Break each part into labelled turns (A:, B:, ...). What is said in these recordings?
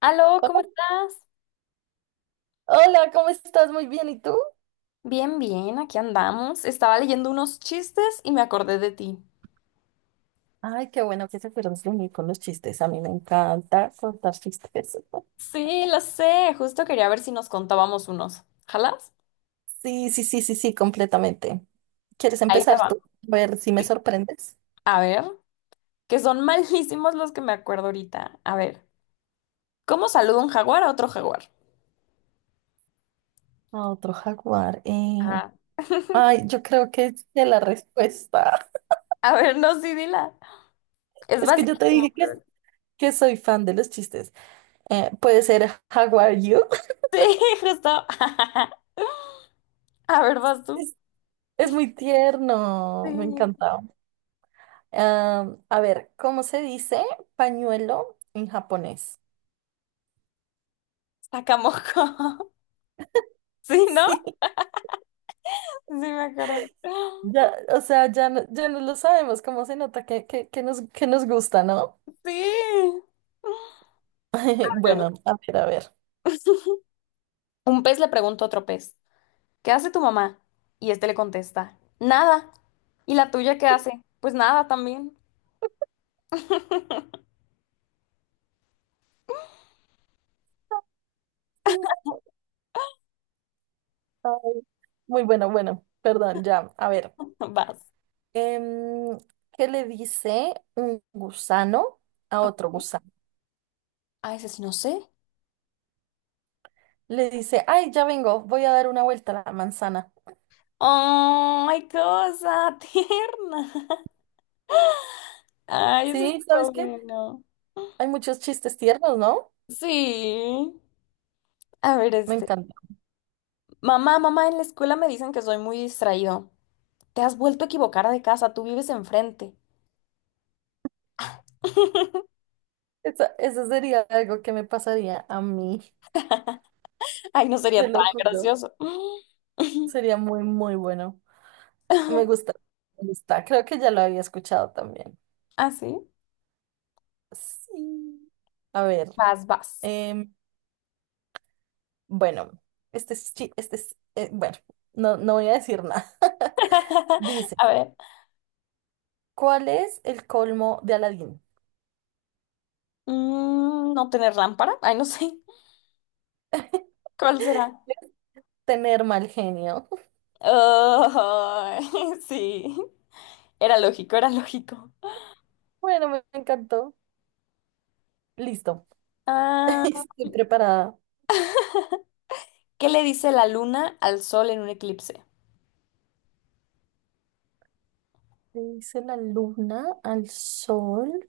A: Aló, ¿cómo estás?
B: Hola, ¿cómo estás? Muy bien, ¿y tú?
A: Bien, bien, aquí andamos. Estaba leyendo unos chistes y me acordé de ti.
B: Ay, qué bueno que se fueron de mí con los chistes. A mí me encanta contar chistes.
A: Sí, lo sé, justo quería ver si nos contábamos unos. ¿Jalas?
B: Sí, sí, sí, sí, sí, completamente. ¿Quieres
A: Ahí te
B: empezar
A: va.
B: tú? A ver si me
A: Sí.
B: sorprendes.
A: A ver, que son malísimos los que me acuerdo ahorita. A ver, ¿cómo saluda un jaguar a otro jaguar?
B: A otro jaguar.
A: Ah.
B: Ay, yo creo que sé la respuesta.
A: A ver, no, sí, dila. Es
B: Es que yo te
A: basiquísimo.
B: dije que soy fan de los chistes. Puede ser Jaguar You.
A: Sí, justo. A ver, vas tú.
B: Es, es muy tierno, me
A: Sí.
B: encanta. A ver, ¿cómo se dice pañuelo en japonés?
A: Sacamoco. Sí, ¿no?
B: Sí.
A: Sí, me acuerdo.
B: Ya, o sea, ya no, ya no lo sabemos, cómo se nota que nos, que nos gusta, ¿no?
A: Sí.
B: Bueno,
A: Claro.
B: a ver, a ver.
A: Un pez le pregunta a otro pez, ¿qué hace tu mamá? Y este le contesta, nada. ¿Y la tuya qué hace? Pues nada también.
B: Sí, ay, muy bueno, bueno, perdón, ya, a ver.
A: Vas.
B: Em, ¿Qué le dice un gusano a otro gusano?
A: Ay, ese sí no sé.
B: Le dice, ay, ya vengo, voy a dar una vuelta a la manzana.
A: ¡Ay, cosa tierna! Ay, eso
B: Sí, ¿sabes
A: estuvo
B: qué?
A: bueno.
B: Hay muchos chistes tiernos, ¿no?
A: Sí. A ver,
B: Me
A: este.
B: encanta.
A: Mamá, mamá, en la escuela me dicen que soy muy distraído. Te has vuelto a equivocar de casa, tú vives enfrente.
B: Eso sería algo que me pasaría a mí,
A: Ay, no
B: te
A: sería tan
B: lo juro.
A: gracioso.
B: Sería muy, muy bueno. Me gusta, me gusta. Creo que ya lo había escuchado también.
A: ¿Ah sí?
B: Sí. A ver,
A: Vas, vas.
B: em, bueno, este es, bueno, no, no voy a decir nada. Dice,
A: A ver,
B: ¿cuál es el colmo de Aladín?
A: mm, no tener lámpara. Ay, no sé. ¿Cuál será?
B: Tener mal genio.
A: Oh, sí. Era lógico, era lógico.
B: Bueno, me encantó. Listo.
A: Ah,
B: Estoy preparada.
A: ¿qué le dice la luna al sol en un eclipse?
B: ¿Qué dice la luna al sol?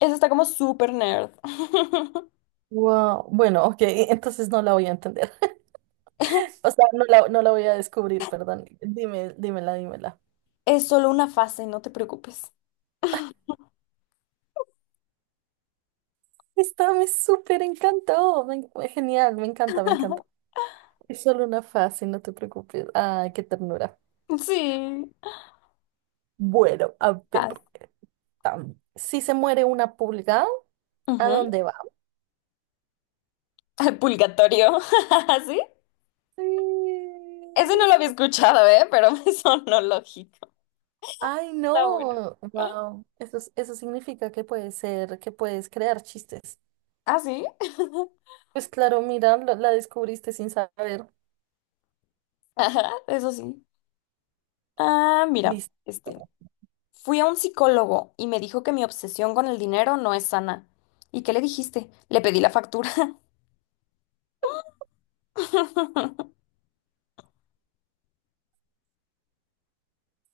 A: Eso está como súper nerd.
B: Wow. Bueno, ok, entonces no la voy a entender. O sea, no la voy a descubrir, perdón. Dime, dímela, dímela.
A: Es solo una fase, no te preocupes.
B: Esta me súper encantó. Genial, me encanta, me encanta. Es solo una fase, no te preocupes. Ay, qué ternura.
A: Sí.
B: Bueno, a ver.
A: Ah,
B: Si se muere una pulga, ¿a
A: ujú.
B: dónde va?
A: Al purgatorio. ¿Sí? Ese no lo
B: Sí.
A: había escuchado, ¿eh? Pero me sonó lógico.
B: Ay,
A: Está bueno.
B: no. Wow. Eso, eso significa que puedes ser, que puedes crear chistes.
A: ¿Ah, sí?
B: Pues claro, mira, la descubriste sin saber.
A: Ajá, eso sí. Ah, mira,
B: Listo.
A: este, fui a un psicólogo y me dijo que mi obsesión con el dinero no es sana. ¿Y qué le dijiste? Le pedí la factura.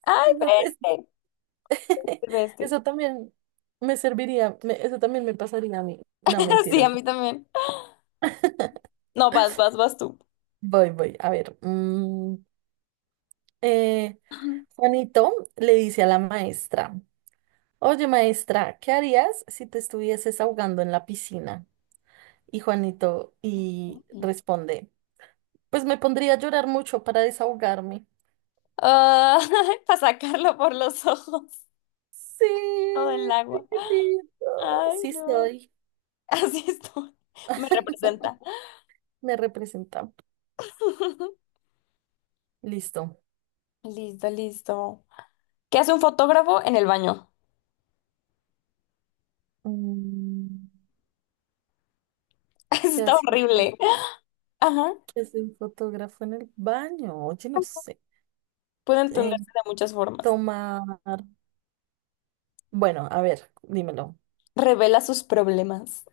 A: Ay,
B: Eso, te-
A: veste, veste.
B: Eso también eso también me pasaría a mí. No,
A: Sí, a
B: mentiras.
A: mí también. No, vas, vas, vas tú.
B: Voy, voy. A ver. Eh, Juanito le dice a la maestra, oye maestra, ¿qué harías si te estuvieses ahogando en la piscina? Y Juanito y
A: Ok.
B: responde, pues me pondría a llorar mucho para desahogarme.
A: Ah, para sacarlo por los ojos,
B: Sí,
A: todo el agua.
B: sí, qué lindo.
A: Ay,
B: Sí
A: no.
B: estoy.
A: Así estoy. Me representa.
B: Me representa. Listo.
A: Listo, listo. ¿Qué hace un fotógrafo en el baño?
B: Mm,
A: Eso
B: ¿Qué
A: está
B: hace un
A: horrible. Ajá.
B: qué hace un fotógrafo en el baño? Oye, no sé.
A: Puede entenderse
B: Eh,
A: de muchas formas.
B: Tomar. Bueno, a ver, dímelo.
A: Revela sus problemas.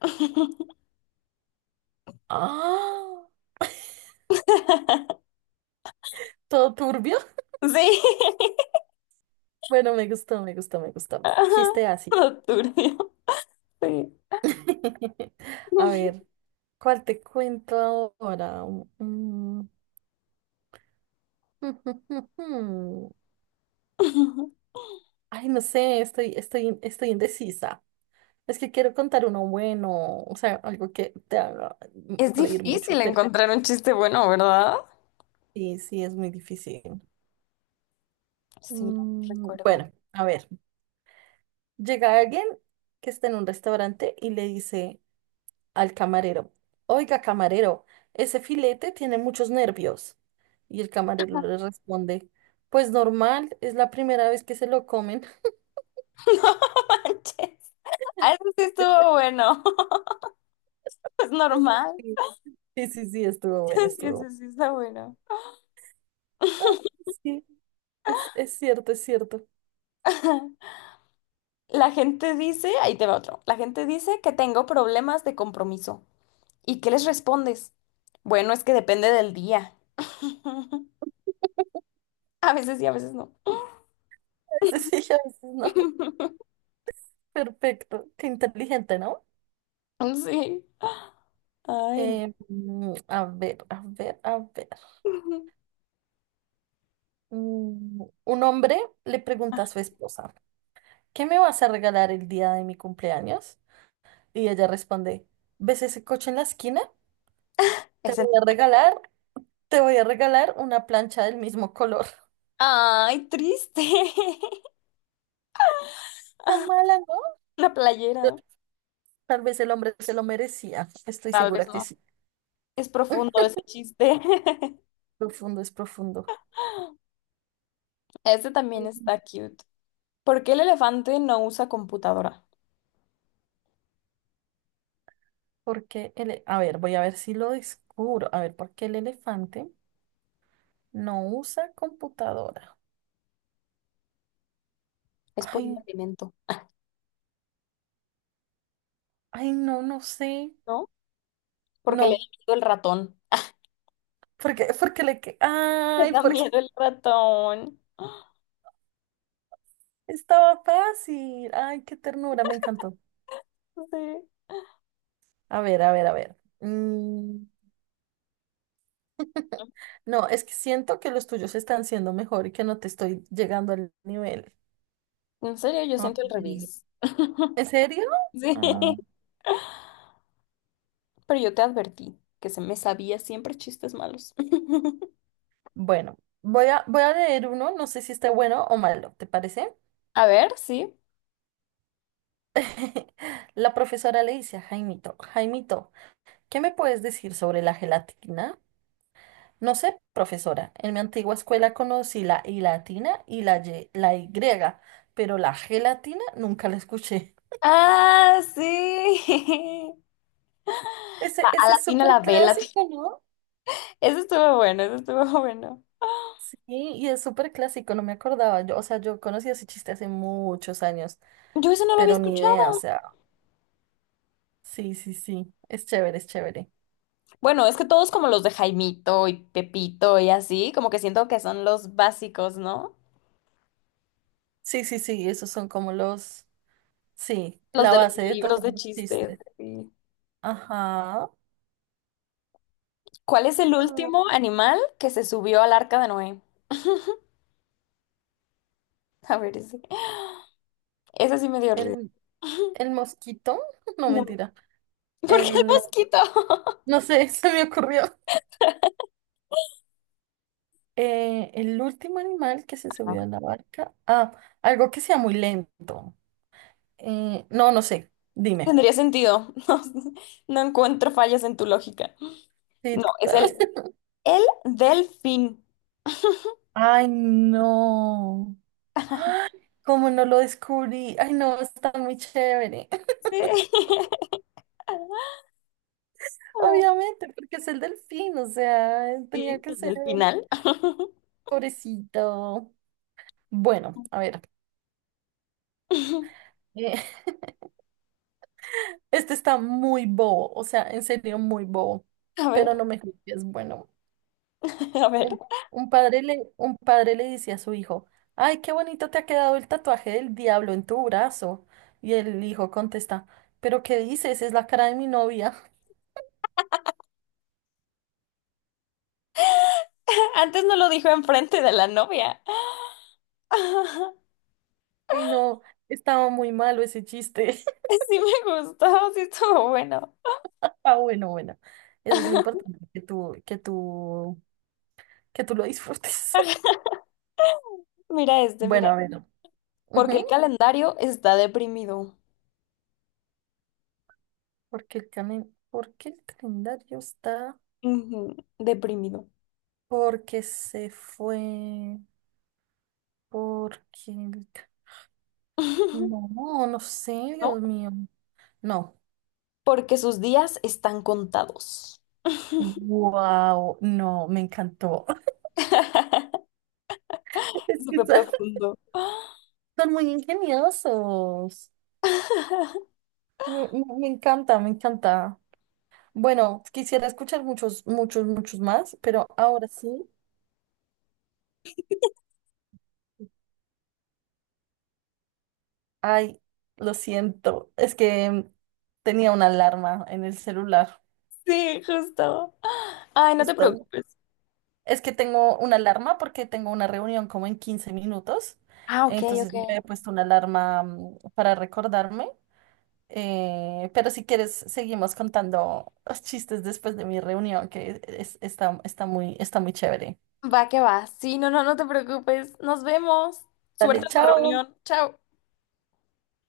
B: ¡Ah! ¿Todo turbio?
A: Sí.
B: Bueno, me gustó, me gustó, me gustó.
A: Ajá.
B: Chiste así.
A: Lo turbio. Sí.
B: A ver, ¿cuál te cuento ahora? Mm, mm, Ay, no sé, estoy, estoy, estoy indecisa. Es que quiero contar uno bueno, o sea, algo que te haga
A: Es
B: reír mucho,
A: difícil
B: pero
A: encontrar un chiste bueno, ¿verdad?
B: sí, sí, es muy difícil.
A: Sí, no recuerdo.
B: Bueno, a ver, llega alguien que está en un restaurante y le dice al camarero, oiga, camarero, ese filete tiene muchos nervios. Y el camarero le responde, pues normal, es la primera vez que se lo comen.
A: No manches. Ah, eso sí estuvo bueno. Es normal.
B: Sí, sí, sí, sí, estuvo bueno,
A: Sí,
B: estuvo
A: eso
B: bueno.
A: sí está bueno.
B: Ah, sí, es cierto, es cierto.
A: La gente dice, ahí te va otro. La gente dice que tengo problemas de compromiso. ¿Y qué les respondes? Bueno, es que depende del día. A veces sí, a veces no.
B: A veces sí, a veces no. Perfecto. Qué inteligente, ¿no?
A: Sí. Ay, no.
B: A ver, a ver, a ver. Un hombre le pregunta a su esposa, ¿qué me vas a regalar el día de mi cumpleaños? Y ella responde, ¿ves ese coche en la esquina? Te
A: Ese
B: voy a
A: no.
B: regalar, te voy a regalar una plancha del mismo color.
A: Ay, triste.
B: ¿Tan mala, ¿no?
A: La playera.
B: Pero tal vez el hombre se lo merecía. Estoy
A: Tal
B: segura
A: vez
B: que
A: no.
B: sí.
A: Es profundo ese chiste.
B: Profundo es profundo.
A: Este también está cute. ¿Por qué el elefante no usa computadora?
B: A ver, voy a ver si lo descubro. A ver, ¿por qué el elefante no usa computadora?
A: Es por un
B: Ay,
A: alimento,
B: ay, no, no sé.
A: ¿no? Porque le da
B: No,
A: miedo el ratón. Le
B: ay,
A: da
B: porque
A: miedo el ratón.
B: estaba fácil. Ay, qué ternura, me encantó.
A: Sí.
B: A ver, a ver, a ver. No, es que siento que los tuyos están siendo mejor y que no te estoy llegando al nivel.
A: En serio, yo
B: No,
A: siento el
B: sí.
A: revés.
B: ¿En serio?
A: Sí.
B: Ah,
A: Pero yo te advertí que se me sabía siempre chistes malos.
B: bueno, voy a leer uno, no sé si está bueno o malo, ¿te parece?
A: A ver, sí.
B: La profesora le dice a Jaimito, Jaimito, ¿qué me puedes decir sobre la gelatina? No sé, profesora, en mi antigua escuela conocí la I latina y la Y griega, pero la gelatina nunca la escuché.
A: Ah, sí.
B: Ese,
A: Va, a
B: ese
A: la
B: es
A: tina la
B: súper
A: vela.
B: clásico.
A: Eso estuvo bueno, eso estuvo bueno.
B: Sí, y es súper clásico, no me acordaba. Yo, o sea, yo conocí ese chiste hace muchos años,
A: Yo ese no lo había
B: pero ni idea, o
A: escuchado.
B: sea, sí, sí, sí, es chévere, es chévere.
A: Bueno, es que todos como los de Jaimito y Pepito y así, como que siento que son los básicos, ¿no?
B: Sí, sí, sí, esos son como los, sí,
A: Los
B: la
A: de los
B: base de todos
A: libros de
B: los
A: chistes.
B: chistes.
A: Sí.
B: Ajá.
A: ¿Cuál es el último
B: Mm,
A: animal que se subió al arca de Noé? A ver, ese. Ese sí me dio risa.
B: El, el mosquito, no
A: No.
B: mentira.
A: ¿Por qué el
B: El,
A: mosquito?
B: no sé, se me ocurrió. El último animal que se
A: Ah.
B: subió a la barca. Ah, algo que sea muy lento. No, no sé, dime.
A: Tendría sentido. No, no encuentro fallas en tu lógica.
B: Sí,
A: No, es
B: total.
A: el delfín.
B: Ay, no. Ay, ¿cómo no lo descubrí? Ay, no, está muy chévere.
A: Sí.
B: Obviamente, porque es el delfín, o sea, tenía
A: Sí,
B: que
A: desde
B: ser
A: el
B: el
A: final.
B: pobrecito. Bueno, a ver. eh, este está muy bobo, o sea, en serio, muy bobo.
A: A ver,
B: Pero no me juzgues. Bueno,
A: a ver.
B: un, un padre le dice a su hijo: ay, qué bonito te ha quedado el tatuaje del diablo en tu brazo. Y el hijo contesta: ¿pero qué dices? Es la cara de mi novia.
A: Antes no lo dijo enfrente de la novia.
B: Ay, no, estaba muy malo ese chiste.
A: Sí me gustó, sí estuvo bueno.
B: Ah, bueno, bueno. Eso es lo importante, que tú lo disfrutes.
A: Mira este, mira.
B: Bueno, a ver.
A: Porque el
B: ujú,
A: calendario está deprimido.
B: Porque el ¿por qué el calendario está?
A: Ujú, deprimido.
B: Porque se fue. Porque el ca- No, no sé,
A: ¿No?
B: Dios mío. No.
A: Porque sus días están contados.
B: Wow, no, me encantó. Es que
A: Súper profundo.
B: son muy ingeniosos. Me encanta, me encanta. Bueno, quisiera escuchar muchos, muchos, muchos más, pero ahora sí, ay, lo siento, es que tenía una alarma en el celular,
A: Sí, justo. Ay, no te
B: justo.
A: preocupes.
B: Es que tengo una alarma porque tengo una reunión como en 15 minutos,
A: Ah, ok,
B: entonces
A: ok.
B: yo he puesto una alarma para recordarme, pero si quieres seguimos contando los chistes después de mi reunión, está, está muy chévere.
A: Va que va. Sí, no, no, no te preocupes. Nos vemos. Suerte
B: Dale,
A: en tu
B: chao.
A: reunión. Chao.